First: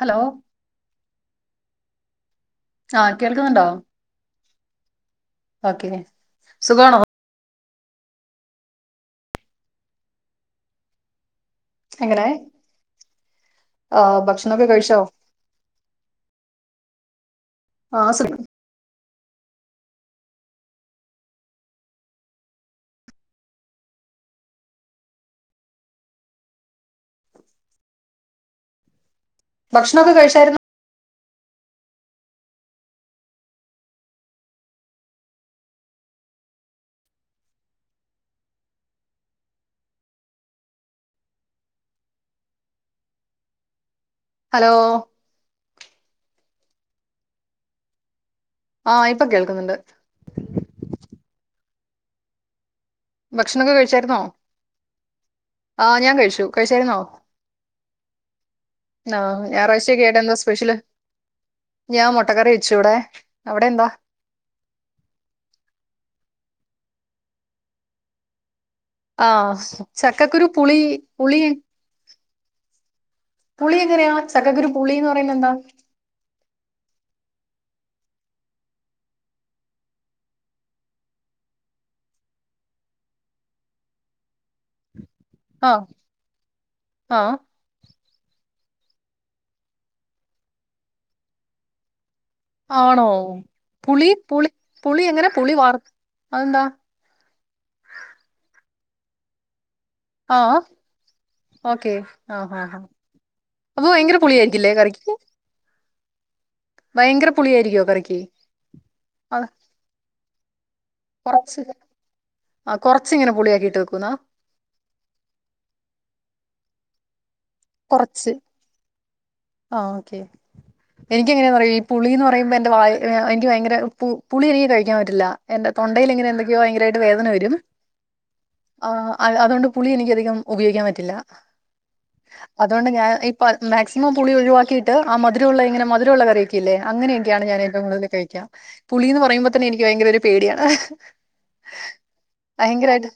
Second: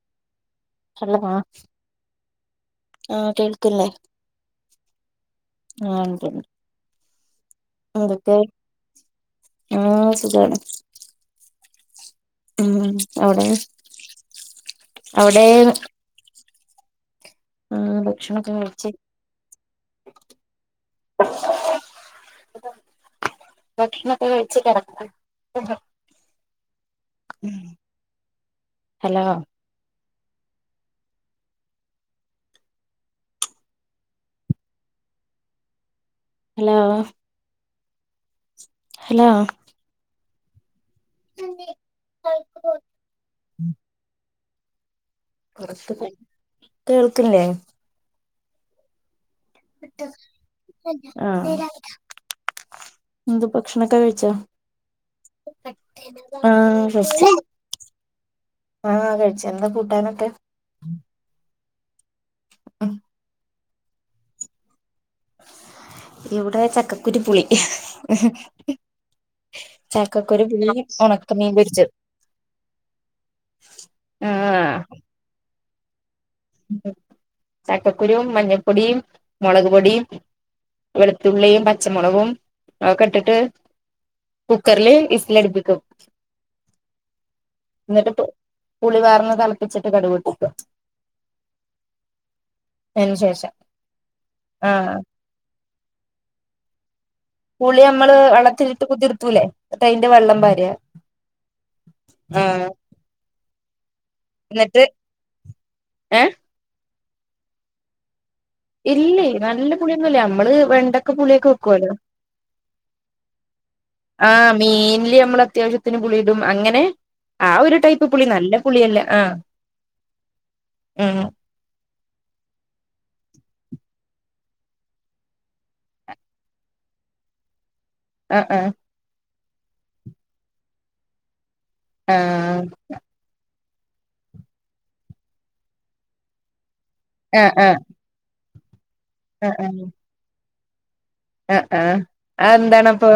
Hello അല്ലവാ ആ കേൾക്കുന്നുണ്ടോ ഓക്കെ ആ ഉണ്ട്ണ്ട് സുഖവാണോ എന്തൊക്കെ ആ സുഖാണ് എങ്ങനെ ഉം അവിടെ ആഹ് ഭക്ഷണൊക്കെ കഴിച്ചോ അവിടേന്ന് ഉം ആഹ് സുഖം ഭക്ഷണൊക്കെ കഴിച്ച് ഭക്ഷണം ഒക്കെ കഴിച്ച് കിടക്കാ ഹലോ ഭക്ഷണൊക്കെ കഴിച്ചായിരുന്നു ഹലോ ഹലോ [unintelligible] ഹലോ പുറത്ത് കേൾക്ക്ല്ലേ ആഹ് ഇപ്പൊ കേൾക്കുന്നുണ്ട് ആ എന്ത് ഭക്ഷണൊക്കെ കഴിച്ചായിരുന്നോ കഴിച്ചോ ആ ഞാൻ കഴിച്ചു ആ കഴിച്ചായിരുന്നോ കഴിച്ച് ആ കഴിച്ച് എന്താ ഞായറാഴ്ചക്കെ യായിട്ട് കൂട്ടാനൊക്കെ എന്താ സ്പെഷ്യല് ഞാൻ മൊ മുട്ട കറി വെച്ചൂടെ അവിടെ എന്താ ഇവിടെ ചക്കക്കുരു പുളി ആഹ ചക്കക്കുരു പുളി പുളിെ പുളി എങ്ങറെയാ ആ ചക്കക്കരു പുളിന്ന് പറയുന്നത് എന്താ ചക്കക്കുരുയും മഞ്ഞപ്പൊടിയും മുളക് പൊടിയും വെളുത്തുള്ളും പച്ചമുളകും ഒക്കെ ഇട്ടിട്ട് കുക്കറിില് ലടിപ്പിക്കും ആഹ് ആഹ് എന്നിട്ട് പുളി വർന്ന് തിളപ്പിച്ചിട്ട് കടുപെട്ടിിക്ക ആണോ അതിന് ശേഷം പുളി പുളി ആഹ് പുളി എങ്ങനെ പുളി വാർ ആന്താ കൂളി നമ്മള് വളത്തിലിട്ട് കുതിർത്തൂല്ലേ ആഹ ഓക്കെ ആഹ ആഹ് ഹഹ് അ ഭയങ്കര- പുളിച്ചേർക്കില്ലേ കറിക്കു? ഏ ഭയങ്കര പുളിയായിരിക്കുവോ കറിക്ക് ഇല്ലേ അത് നല്ല പുളിയൊന്നുംല്ലേ നമ്മള് വെണ്ടക്ക പുളിയൊക്കെ കൊറച്ച് വെക്കുവല്ലോ ആ കൊറച്ചിങ്ങനെ പുളിയാക്കിയിട്ട് വെക്കൂന്നാ ആഹ മീനിൽ നമ്മൾ അത്യാവശ്യത്തിന് പുളി ഇടും അങ്ങനെ- ആ ഒരു ടൈപ്പ് പുളി കുറച്ച് നല്ല പുളിയല്ല ആഹ് ആ ഓക്കെ ഉം എനിക്ക് എങ്ങനെയ പറ ഈ പുളിന്ന് പറയുമ്പോ എന്റെ എനിക്ക് ഭയങ്കര പുളി എനിക്ക് കഴിക്കാൻ പറ്റില്ല എന്റെറെ തൊണ്ടയിൽ ഇങ്ങെ എന്തൊക്കെയോ ഭയങ്കരമായിട്ട് വേദന വരും ആ ആ അതുകൊണ്ട് പുളി എനിക്ക് അധികം ഉപയോഗിക്കാൻ പറ്റില്ല ആഹ അതുകൊണ്ട് ഞാൻ ഇപ്പ മാക്സിമം പുളി ഒഴിവാക്കിയിട്ട് ആ മധുരമുള്ള കറി ഒക്കെ അല്ലേ അങ്ങനെയൊക്കെയാണ് ആഹ് ഞാൻഏറ്റവും കൂടുതൽ കഴിക്കാം പുളിന്ന് പറയ്പോൾ തന്നെ എനി ഭയങ്കര ഒരു പേടാണ് ആഹ് ആഹ ആഹ അ എന്താണ അപ്പൊ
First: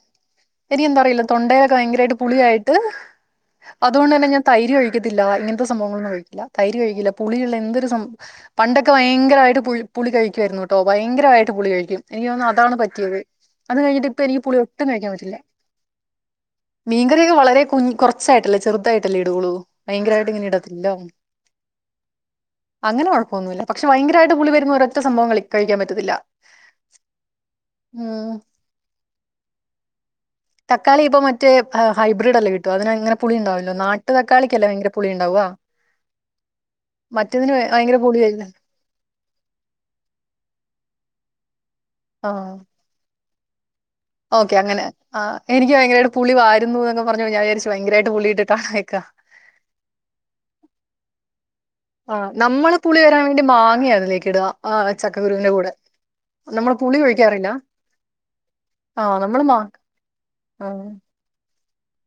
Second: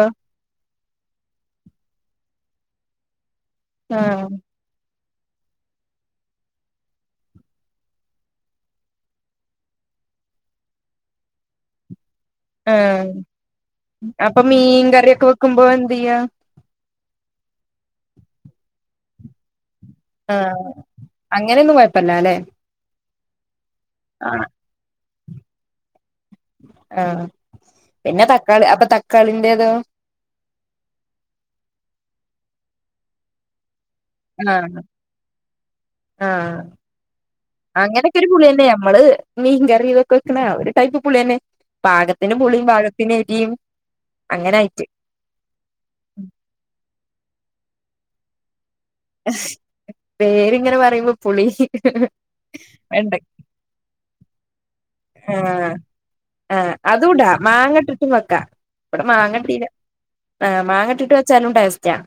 എരി എന്താ പറയില്ല തൊണ്ടയൊക്കെ ഭയങ്കരമായിട്ട് പുളിയായിട്ട്- അതുകൊണ്ട് ആഹ തന്നെ ഞാൻ തൈര് കഴിക്കത്തില്ല ഇങ്ങനത്തെ സംഭവങ്ങളൊന്നും കഴിക്കില്ല തൈര് കഴിക്കില്ല പുളിയുള്ള എന്തൊരു പണ്ടൊക്കെ ഭയങ്കരമായിട്ട് പുളി കഴിക്കുായിരുന്നു കേട്ടോ ഭയങ്കരമായിട്ട് പുളി കഴിക്കും എനിക്ക് അതാണ് ആഹ് പറ്റിയത് അന്ന് കഴിഞ്ഞിട്ട് ഇപ്പ അപ്പൊ എനിക്ക് പുളി മീൻ ഒട്ടും കഴിക്കാൻ കറിയൊക്കെ പറ്റില്ല വെക്കുമ്പോ എന്ത് ചെയ്യാ മീൻകറിയൊക്കെ വളരെ കുറച്ചായിട്ടല്ലേ ചെറു- ട്ടല്ല ഇടു്ള് [inaudible] ആഹ അങ്ങനെയൊന്നും കുഴപ്പില്ല അല്ലെ പോന്നുന്നില്ല പക്ഷ ഭയങ്കരമായിട്ട് പുളി വരുന്ന സംഭവങ്ങൾ കഴിക്കാൻ പറ്റത്തില്ല ആഹ പിന്നെ ഉം തക്കാളി തക്കാളിന്റെതൊ തക്കാളി ഇപ്പൊ മറ്റ ഹൈബ്രിഡ് അല്ലേ കിട്ട അതിനെങ്ങനെ പുളി ഉണ്ടാവല്ലോ നാട്ട ആ മറ്റേതിന് ഭയങ്കര അങ്ങനൊക്കെ ഒരു പുളി പുളിയായിരുന്നു തന്നെ നമ്മള് മീൻകറി ഇതൊക്കെ വെക്കണ ഒരു ടൈപ്പ് പുളി തന്നെ ആ പാകത്തിന്പുളിയും പാകത്തിന് [inaudible] ഓക്കെ അങ്ങനെ അങ്ങനായിട്ട് ആ എനിക്ക് പുളിയിരുന്നു എന്നൊക്കെ പറഞ്ഞ ഞാൻവിചാരിച്ചു ഭയങ്കരമായിട്ട് പുളിയിട്ട് കറി പേരിങ്ങനെ പറയുമ്പോ- പുളി [inaudible] ആ നമ്മള് പുളി വരാൻ വേണ്ടി മാങ്ങിയ അതിലേക്ക് ഇടുക ആ ആ ചക്കക്കുരുവിന്റെ കൂടെ ആ നമ്മൾ പുളി അതൂടാ ഒഴിക്കാറില്ല മാങ്ങട്ടിട്ടും വെക്കാ ആ ഇവിടെ നമ്മള് മാങ്ങട്ട മാ ആ് ആ മാങ്ങട്ടിട്ട് വെച്ചാലും ടേസ്റ്റ് റ്റ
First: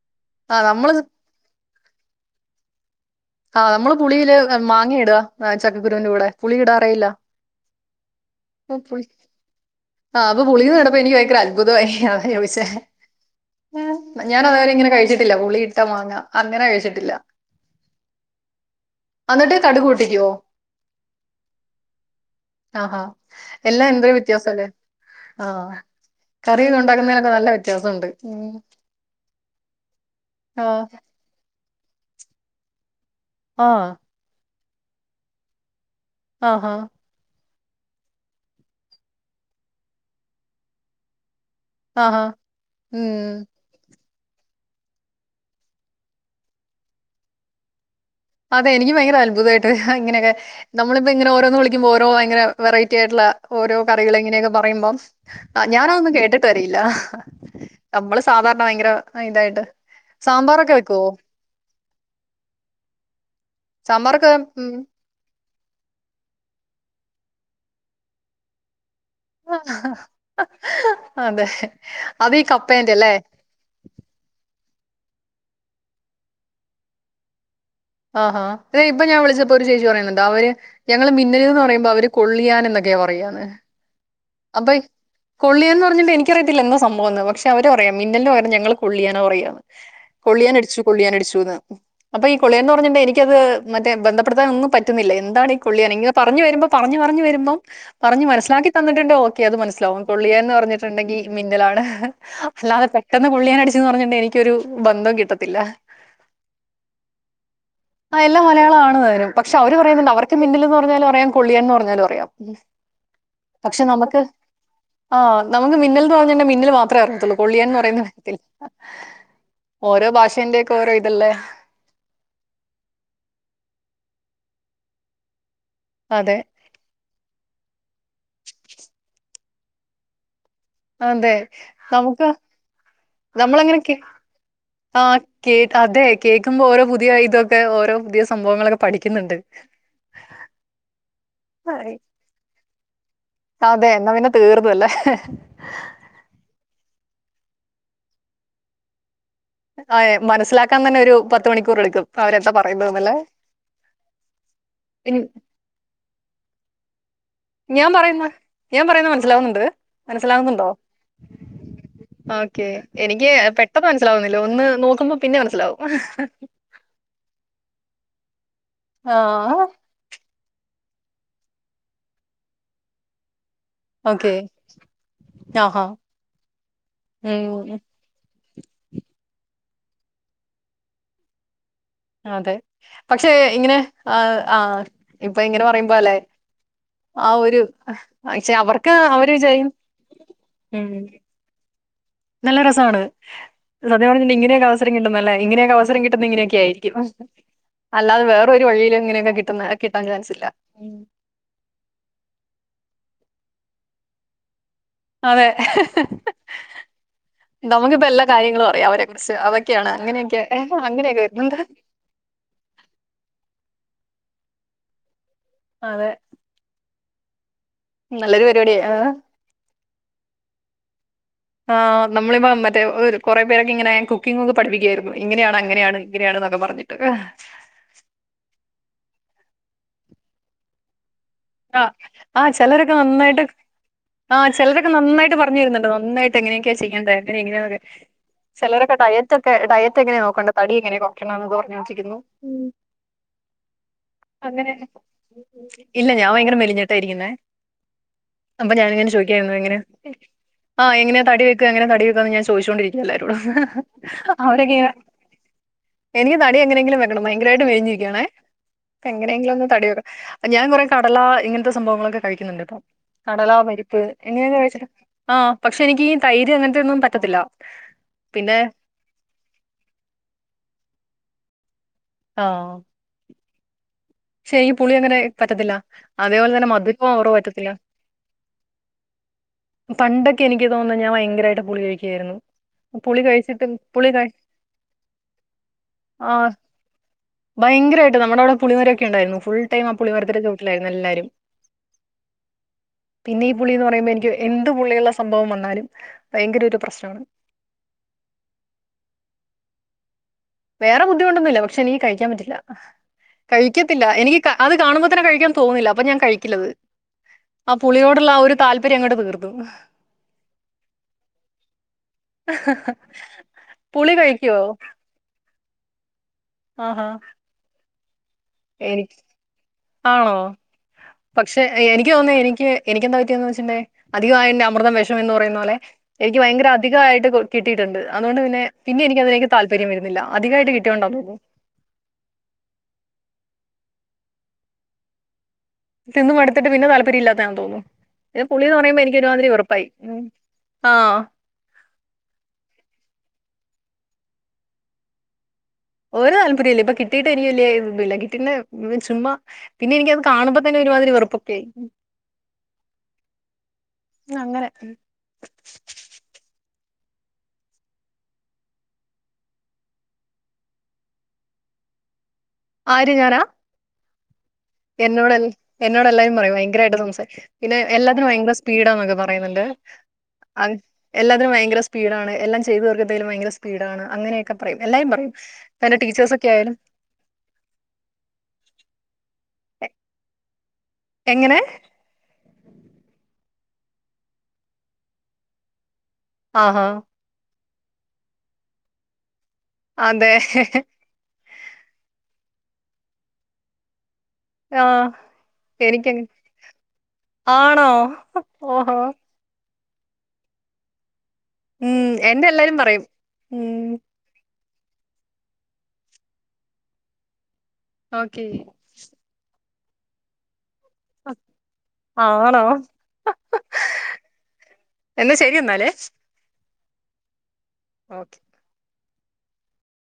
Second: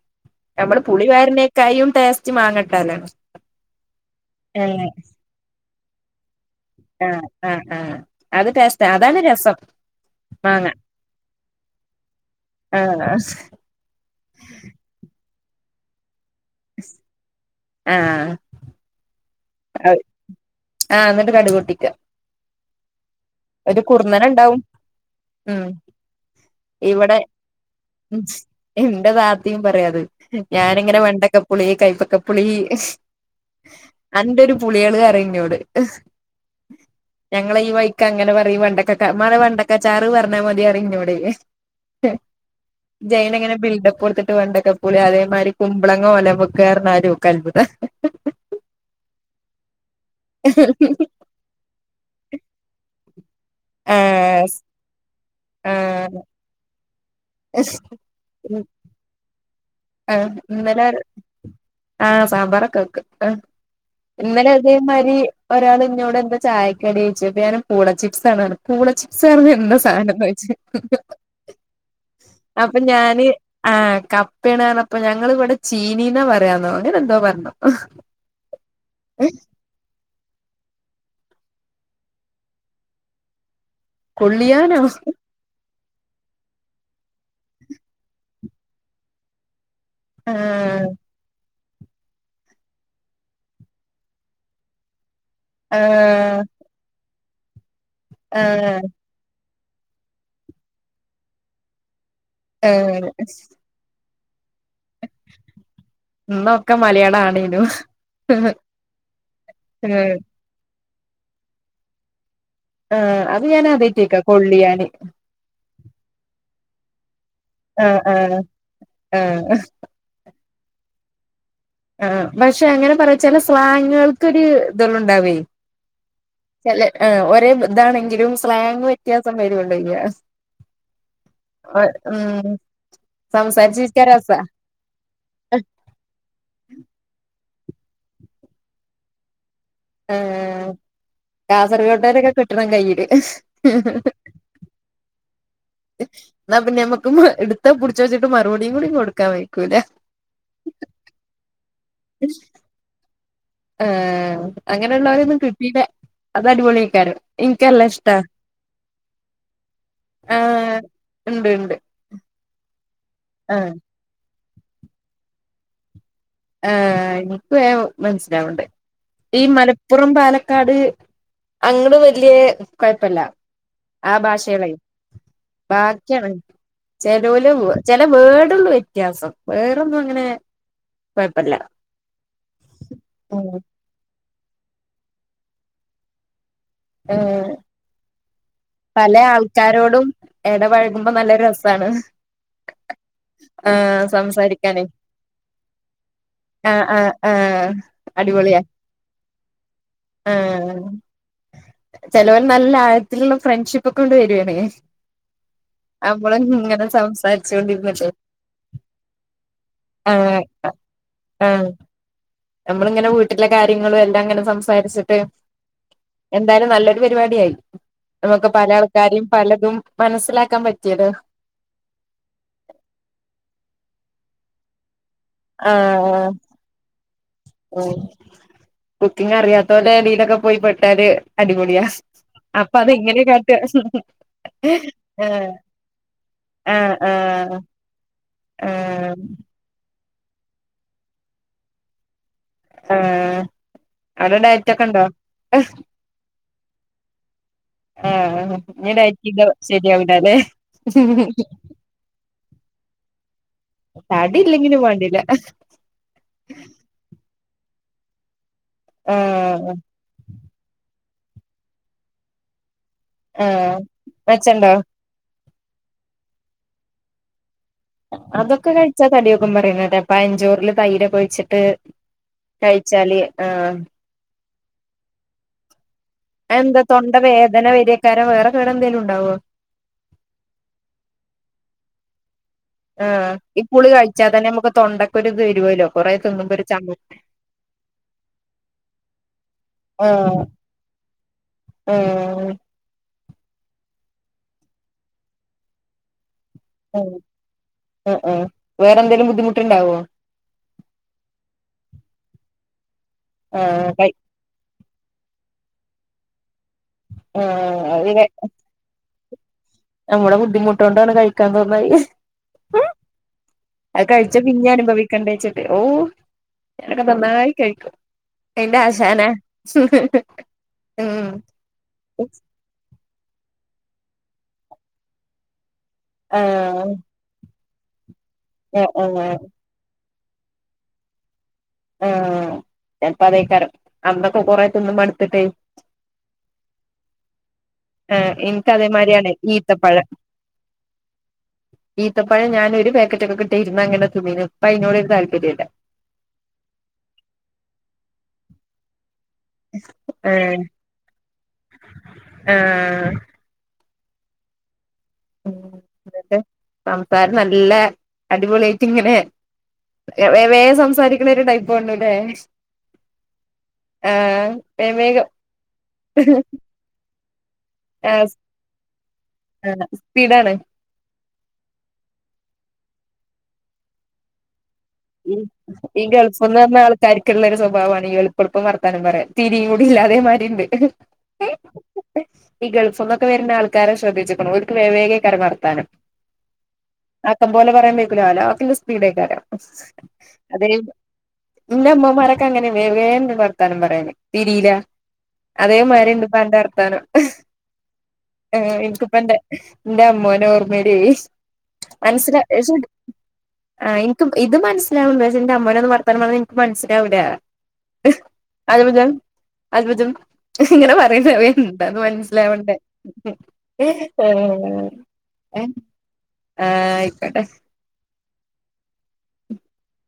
നമ്മള് പുളി പാരുന്നേക്കായും ടേസ്റ്റും മാങ്ങക്കാ അ [unintelligible] ആ നമ്മള് പുളിയില് മാങ്ങിയിടുക ചക്കക്കുരുവിറെ കൂടെ പുളി ഇടാറേയില്ല ആഹ് ആഹ് ആഹ് അത് ടേസ്റ്റ് അതാണ് രസം ആ അപ്പൊ പുളി മാങ്ങ നടപ്പ എനിക്ക് ഭയങ്കര അത്ഭുതമായി അതാചോദിച്ച ആഹ് ഞാന അതുവരെങ്ങെ കഴിച്ചു പുളിയിട്ട മാങ്ങ അങ്ങനെ കഴിച്ചിട്ടില്ല ആ എന്നിട്ട് കടുക് പൊട്ടിക്കുവോ ആ എന്നിട്ട് കടക് പൊട്ടിക്ക ആ ഹാ ഒരു കുർന്നന ഉണ്ടാവും ആ ഉം കറി ഇവിടെ ഉണ്ടാക്കുന്നതിനൊക്കെ നല്ല വ്യത്യാസമുണ്ട് ഉ ഉം എന്റെ താത്തിയും പറയാത് ആഹ് ഞാാനിങ്ങനെ വെണ്ടക്ക പുളി കൈപ്പക്കപുളി അന്റെ ഒരു പുളികള് പറയും എന്നോട് ആ ആ ങ്ങളെ ഈ വഴി അങ്ങനെ പറ വണ്ടക്കക്ക മളെ വണ്ടക്കച്ചാറ് പറഞ്ഞാ മതി പറയും നിന്നോട ആഹാ ഉം ജൈന എങ്ങനെ ബിൽഡപ്പ്ടുത്തി പട്ട് വണ്ടക്കപ്പൂലെ അതേമാതിരി കുമ്പളങ്ങോ ഓലം വെക്കാന്ന് പറഞ്ഞാലും അത്ഭുതം അതെ എനിക്ക് ഭയങ്കര അത്ഭുതമായിട്ടത് അങ്ങനൊക്കെ നമ്മളിപ്പോ ഇങ്ങന ഓരോന്ന് വിളിക്കുമ്പോ ഓരോ ഭയങ്കര വെറൈറ്റി ആയിട്ടുള്ള ഓരോ കറികളൾ ആഹ് ഇങ്ങനെയൊക്കെ പറയുമ്പോം ആ ഞാനാൊന്നും ആഹ് കേട്ടിട്ട് അറിയില്ല നമ്മള് സാധാരണ ഭയങ്കര ഇതായിട്ട് ആ സാമ്പാറൊക്കെ ഇന്നലെ വെക്കുവോ ആ സാമ്പാറൊക്കെ വക്കും ആ സാമ്പാറൊക്കെ ഇന്നാലെ ഉം അതേ മാരി ഒരാൾ ഇന്നോട് ന്താ ചായക്ക കടി ഞൻ പൂള ചിപ്സാണ്ണ് പൂളചിപ് സാർന്ന് എന്താ സാധനംന്ന് വോച്ച അതെ അത് ഈ അപ്പൊ കപ്പേന്റെ അല്ലേ ഞാന് ആകപ്പ കപ്പ പറഞ്ഞപ്പോ ഞങ്ങിവിടെ ചീനീന്നാ പറയാന്നോ അങ്ങനെഎന്തോ പറഞ്ഞോ ആഹാ അതെ ഇപ്പൊ ഞാൻ വിളിച്ചപ്പോൊ ഒരു ചേച്ചി പറയുന്നുണ്ട് അവര് ഞങ്ങള്ൾ മിന്നല എന്ന് പറയുമ്പോ അവര് കൊള്ളിയാൻ എന്നൊക്കെ പറയാണ് കൊള്ളിയാനോ പറഞ്ഞട്ടണ്ട് എനിക്കറിയത്തില്ലോ സംഭവ എന്ന് പക്ഷ അവ അിയാം മിന്നലും വരെ ഞങ്ങൾ കൊള്ളിയാനോ പറയാ കൊള്ളിയാൻ അടിച്ചു ആഹ് കൊള്ളിയാൻ അടിച്ചുന്ന് അപ്പൊ ഈ കുളിയന്ന് പറഞ്ഞിട്ടണ്ട് എനിക്കത് മറ്റേ ബന്ധപ്പെടുത്താൻ ഒന്നും പറ്റുന്നില്ല എന്താണ് കൊള്ളിയൻ ആഹ് പറഞ്ഞ് വരുമ്പോ പറഞ്ഞ്പറഞ്ഞ് എന്ന പറഞ്ഞു മനസ്സിലാക്കി ആഹ് തന്നിട്ട ഓക്കെ അത് മനസ്സിലാവും കൊള്ളിയന്ന് പറഞ്ഞിട്ടുണ്ടെങ്കി മിന്നലാണ് അല്ലാതെ ആഹ് പെട്ടന്ന് പൊള്ളിയാൻ അടിച്ചുെന്ന് പറഞ്ഞിട്ടണ്ടയി എനിക്കൊരു ബന്ധം കിട്ടത്തില്ലാ ഇന്നൊക്കെ മലയാളാണേനു എല്ലാം മലയാളമാണ് പക്ഷേ അവര് പറയുന്നുണ്ട് ആഹ് [unintelligible] പറഞ്ഞാല അറിയാം കുള്ളിയാന്ന് പറഞ്ഞാലും അറിയാം ആ അ ഇത് ഞാൻ ആദ്യമായിട്ട് കേൾക്കുക കൊള്ളിയാൻ നമക്ക് മിന്നിൽന്ന് പറഞ്ഞാൽ മന്നിൽ മാത്രേ അറിയത്തുള്ളൂ കൊള്ളിയന്ന് ആഹ് പറയുന്ന ആഹ് ആഹ് ഓരോ ഭാവഷന്റെ കോരോ ഇതല്ലേ ആ പക്ഷെ അങ്ങനെ പറച്ചാല സ്ലാങ്കുകൾക്ക് ഒരു ഇതെള്ള ഉണ്ടാവേ അതെ ഒരേ ഇതാണെങ്കിലും സ്ലാങ് വ്യത്യാസം വേര് കൊണ്ടിങ്ങ അതെ നമുക്ക് നമ്മളങ്ങനെ സംസാരിച്ചിരിക്കാൻ രസാ ആ അതെ കേ ക്കുമ്പോ ഓരോ പുതിയ ഇതൊക്കെ ഓരോ പുതിയ സംഭവങ്ങളൊക്കെ പഠിക്കുന്നണ്ട് ആ ആയി. കാസർകോട്ടേരൊക്കെ കിട്ടണം കയ്യില് അതെ എന്നാ പിന്നെ തീർന്നല്ലേ എന്നാ പിന്നെ നമ്മക്ക് എടുത്താ പിടിച്ചോച്ചിട്ട്മറുപടിയും കൂടി കൊടു- അ മനസ്സിലാക്കാൻ തന്നെ ഒരു പത്ത് മണിക്കൂർ എടുക്കും അവരന്താ പറയുന്നതല്ലേ ആ അങ്ങനെയുള്ളവരൊന്നും കിട്ടീട്ട് അത് അടിപൊളിയയ്ക്കാരം ഞാൻ പറയുന്ന ഞാൻ പറയുന്ന മനസ്സിലാവുന്നുണ്ട് മനസ്സിലാവുന്നുണ്ടോ ആഹ് ഇണ്ട് ഇണ്ട് ഓക്കെ എനിക്ക് ആഹ് പെട്ടെന്ന് മനസ്സിലാവുന്ന ല്ല ഒന്ന് നോക്കുമ്പോ പിന്നെ മനസ്സിലാവും ആ എനിക്ക് വേം മനസ്സിലാവ്ണ്ട് ആ ഈ മലപ്പുറം പാലക്കാ- ക്കാട് അങ്ങട് വല്യ കുഴപ്പല്ല ആ ഓക്കെ ഭാഷേള് ആഹാ ബാക്കിയാണ് ചെലോല് ഉം ചെല വേ ള്ളൂ വ്യത്യാസം വേറൊന്നും അങ്ങനെ കൊഴപ്പല്ല അതെ പക്ഷെ ഉം ഇങ്ങനെ ആ ആഹ് ഇപ്പൊ ഇങ്ങനെ പറയുമ്പോ ല്ലെ ആ ഒരു പക്ഷെ അവർക്ക് പലേ അവര് വിചാരിക്കും ആൾക്കാരോടും ഉം എടപഴകുമ്പ നല്ല രസാണ് നല്ല രസവാണ് ആഹ് സത്ത്യ പറഞ്ഞ് ഇങ്ങനെയൊക്കെ സംസാരിക്കാന് അവസരം കിട്ടുന്നല്ലേ ഇങ്ങനെയൊക്കെ അവസരം കിട്ടുന്ന ഇങ്ങനെയൊക്കെ ആഹ് ആയിരിക്കും ആഹ് ആഹ് അല്ലാതെ അടിപൊളിയാ വേറരു വഴിയിലും ഇങ്ങനെയൊക്കെ കിട്ടുന്ന കിട്ടാൻ ചാൻസില്ല ആഹ് ചെലോല് നല്ല ആഴത്തിലുള്ള ഫ്രണ്ട്ഷിപ്പ് ഒക്കെ ടെ വരുവാണേ അതെ നമ്മള് ഇങ്ങനെ നമുക്കിപ്പോ സംസാരിച്ചോണ്ടിരുന്നിട്ട് എല്ലാ കാര്യങ്ങളും അറിയാം അവരെ കുറിച്ച് അതൊക്കെയാണ് ആഹ് അങ്ങനെയൊക്കെഏ അങ്ങനെയൊക്കെ വരുന്നുണ്ട് നമ്മള് ഇങ്ങനെ വീട്ടിലെ കാര്യങ്ങളും എല്ലാം ഇങ്ങനെ സംസാരിച്ചിട്ട് അതെ എന്തായാലും നല്ല ഒരു പരിപാടിയായി നല്ലൊരു നമുക്ക് പല പരിപാടിയാ ആൾക്കാരും പലതും മനസ്സിലാക്കാൻ പറ്റിയത് ആ നമ്മളിപ്പ മറ്റേ കുറെേ പേരൊക്കെ ഇങ്ങനെ കുക്കിംഗ് ഒക്കെ പഠിപ്പിക്കുയായിരുന്നു ഇങ്ങനെയാണ് അങ്ങനെയാണ് ആഹ് ഇങ്ങനെയാണ എന്നൊക്കെ പറഞ്ഞിട്ട് ടേ തീലൊക്കെ പോയി പെട്ടാല് അടിപൊളിയാ ആഹ് ആ അപ്പൊ അത് ചിലരൊക്കെ ഇങ്ങനെ നന്നായിട്ട് കാട്ടാ ആ ചിലരൊക്കെ നന്നായിട്ട് ആഹ് പറഞ്ഞു തരുന്നുണ്ട് നന്നായിട്ട് എങ്ങനെയൊക്കെയാ ആഹ് ചെയ്യണ്ടങ്ങന ആഹ് എങ്ങനെയക്കെ ചിലരൊക്കെ ആഹ് ഡയറ്റ് ഒക്കെ ഡയറ്റ് എങ്ങനെ നോക്കണ്ട തടി എങ്ങനെ കുറക്കണം എന്ന് പറഞൊണ്ടിരിക്കുന്നു ആഅവിടെ ഡയറ്റ് അങ്ങനെ ഒക്കെ ണ്ടോ ഇല്ല ഞാൻ ഭയങ്കര മെലിട്ടായിരിക്കുന്നേ അപ്പൊ ഇനി ഞാനിങ്ങനെ ഡയറ്റ് ചെയ്താ ചോയ്ക്കായിരുന്നു എങ്ങനെ ശരിയാവൂലല്ലേ ആ എങ്ങനെയാ തടി വെക്ക എങ്ങന തടി വെക്കന്ന് ഞാൻ ചോദിച്ചോണ്ടിരിക്കല്ലാരോട തടി ഇല്ലെങ്കിലും വേണ്ടില്ല എനിക്ക് തടി എങ്ങനെയെങ്കിലും വെക്കണം ഭയങ്കരമായിട്ട് [unintelligible] എങ്ങനെയെങ്കിലും ഒന്ന് ആഹ് തടി കൊയണം കടല ഇങ്ങനത്തെ സംഭവങ്ങളൊക്കെ കഴിക്കുന്നുണ്ട്ട്ടോ കടലോ ആഹ് പരിപ്പ് എങ്ങനെ മെച്ചണ്ടോ കഴിച്ച ആ പക്ഷെ എനിക്ക് ഈ തൈര്ംങ്ങനെയൊന്നും പറ്റത്തില്ല പിന്നെ അതൊക്കെ കഴിച്ചാ തടിയൊക്കെ പറയുന്ന പയഞ്ചോറില് തൈര് ഒഴിച്ച് [unintelligible] ആഹ് കഴിച്ചാല് ആ [unintelligible] പുളി അങ്ങനെ പറ്റത്തില്ല അതേപോലെ തന്നെ എന്താ തൊണ്ട മധുറോവർ വേദന പറ്റത്തില്ല വരേക്കാരം വേറെ കേടെന്തേലും ഉണ്ടാവോ പണ്ടൊക്കെ എനിക്ക് തോന്നുന്നു ഞാൻ ഭയങ്കരമായിട്ട് പുളി [unintelligible] [unintelligible] ആ ഈ കഴിച്ചിട്ട് പുളി കഴി കഴിച്ചാൽ തന്നെ നമുക്ക് തൊണ്ടക്കൊ ഒരു ഇത് തരുവല്ലോ കൊറെേ ആ തിുമ്പൊ ഒരു ച ഭയങ്കരമായിട്ട് നമ്മുടെ അവിടെ പുളിമരൊക്കെ ഉണ്ടായിരുന്നു ഫുൾ ടൈം ആ ആഹ് പുളിമരത്തിലൊക്കെ വീട്ടിലായിരുന്നു എല്ലാരും ആഹ് പിന്നെ ഈ പുള്ളിന്ന് പറയുമ്പോ എനിക്ക് എന്ത്തു പുള്ളിയുള്ള സംഭവം വന്നാലും ഭയങ്കര ഒരു മ് പ്രശ്നമാണ് മ് മ് വേറെന്തെങ്കലും ബുദ്ധിമുട്ട്ുണ്ടാവോ വേറെ ബുദ്ധിമുണ്ടൊന്നുമില്ല പക്ഷെ എനിീ കഴിക്കാൻ പറ്റില്ല ആഹ് കഴിക്കത്തില്ല കൈ എനിക്ക് ക അത് കാണുമ്പോ തന്നെ കഴിക്കൻ തോുന്നില്ല അപ്പ ഞാൻ കഴിക്കില്ല ആ ആഹ് അത് ലെ പുളിയോടുള്ള ആ ഒരു താല്പര്യം അങ്ങോട്ട് തീർ [unintelligible] നമ്മുടെ ബുദ്ധിമുട്ടുകൊണ്ടാണ് കഴിക്കാ തോന്നത് [unintelligible] അത് പുളി കഴിച്ച കഴിക്കുവോ പിന്നെ അനുഭവിക്കണ്ടേ [unintelligible] [unintelligible] [unintelligible] എനി ആണോ ഉം പക്ഷെ എനിക്ക് തോന്ന എനിക്ക് എനിക്ക് എന്താ വെച്ചിണ്ടേ അധികം അൻന്റെ അമൃതം വിഷം എന്ന് പറയുന്ന പോലെ എനിക്ക് ഭയങ്കര ആഹ് അധികയിട്ട് കിട്ടിയിട്ടുണ്ട് അതൊണ്ട് പിന്നെ പിന്നെ ആഹ് എനി ആഹ് അതിലക്ക് താല്പര്യം [unintelligible] അദികായിട്ട് കിട്ടിയോണ്ട ആചപ്പ അതേക്കാരം അന്തൊക്കെ കൊറെ മട്ത്തിട്ടേ തിന്നു മടുത്തിട്ട് പിന്നെ താല്പര്യം ഇല്ലാത്തെയാന്ന് തോന്നുന്നു പിന്നെ പുളി എനിക്ക് എന്ന് പറയുമ്പോ അതേമാതിരിയാണ് എനിക്കൊരുമാതിരി വെറുപ്പായി ഈത്തപ്പഴം ആ തരുന്ന അങ്ങനെ തുന്നീനു ഇപ്പ അയിനോടൊരു താല്പര്യയില്ല. ഓരു താല്പര്യയില്ല ഇപ്പൊ കിട്ടീട്ട് എനിക്ക് വല്യ [unintelligible] ചുമ്മാ പിന്നെ എനിക്കത് ഏഹ് കാണുമ്പോ തന്നെ ഒരുമാതിരി വെറുപ്പൊക്കെയായി ആഹ് അങ്ങനെ എന്നിട്ട് സംസാരം നല്ല അടിപൊളിയായിട്ട് ഇങ്ങനെ വ വേ സംസാരിക്കണ ഒരു ടൈപ്പാനുല്ലേ ആര് ഞാനാ ആ എന്നോടെല് എന്നോടെല്ലാരും പറയും ഭയങ്കരായിട്ട് സംസാരി പിന്നെ ആഹ് എല്ലാത്തിനും ഭയങ്കര സ്പീഡാന്നൊക്കെ പറയുന്നുണ്ട് സ്പീഡാണ് എല്ലാത്തിനും ഭയങ്കര സ്പീഡാണ് എല്ലാം ചെയ്തു തീർക്കുന്നതിലും ഭയങ്കര സ്പീഡാണ് അങ്ങനെയെക്കെ ഈ ഈ ഗൾഫ്ന്ന് ആയാലും വന്ന ആൾക്കാർക്കുള്ള ഒരു സ്വഭാവാണ് ഈ എൾപ്പ എൾപ്പം വർത്താനം പറയാൽ തിരിയും കൂടി ഇല്ല അതേമാതിരി ഇണ്ട് എങ്ങനേ ഈ ഗൾഫ്ന്നൊക്കെ വരുന്ന ആൾക്കാരെ ശ്രദ്ധിച്ച്ക്ക്‌ണോ ഓൽക്ക് വേഗം വേഗേകാരം വർത്താനം ആ ഹാ ഓലെ പറയാൻ വൈക്കൂല അലാക്കിന്റെ സ്പീഡയ്കരം അതെ അതേ നിന്റെമ്മമ്മാരാ അങ്ങനെ വേൻ വർത്താനം പറയാന് തിരൂല ആഹ് അതേമാരി എനിക്കങ്ങ് ഇണ്ട്പ്പം അന്റെ വർത്താനം ആണോ ഓഹോ എനിക്പ്പന്റെ എന്റെ അമ്മോനെ ഓർമ്മടീ ഉം മനസില എന്നെ എല്ലാരും [unintelligible] പറയും ആ ഉം ഇത് മനസ് ന്റെ അമ്മാനൊന്നും വർത്താനം പറഞ്ഞാ എനിക്ക് മനസിലാവുല്ലാ ഓക്കേയ് അൽബുദം ഇങ്ങനെ പറയുന്നവെന്താന്ന് ആണോ മനസിലാവണ്ടേ ഹേ എന്നാ ശരി എന്നാലേ ആയിക്കൊട്ടെ ഓക്കെ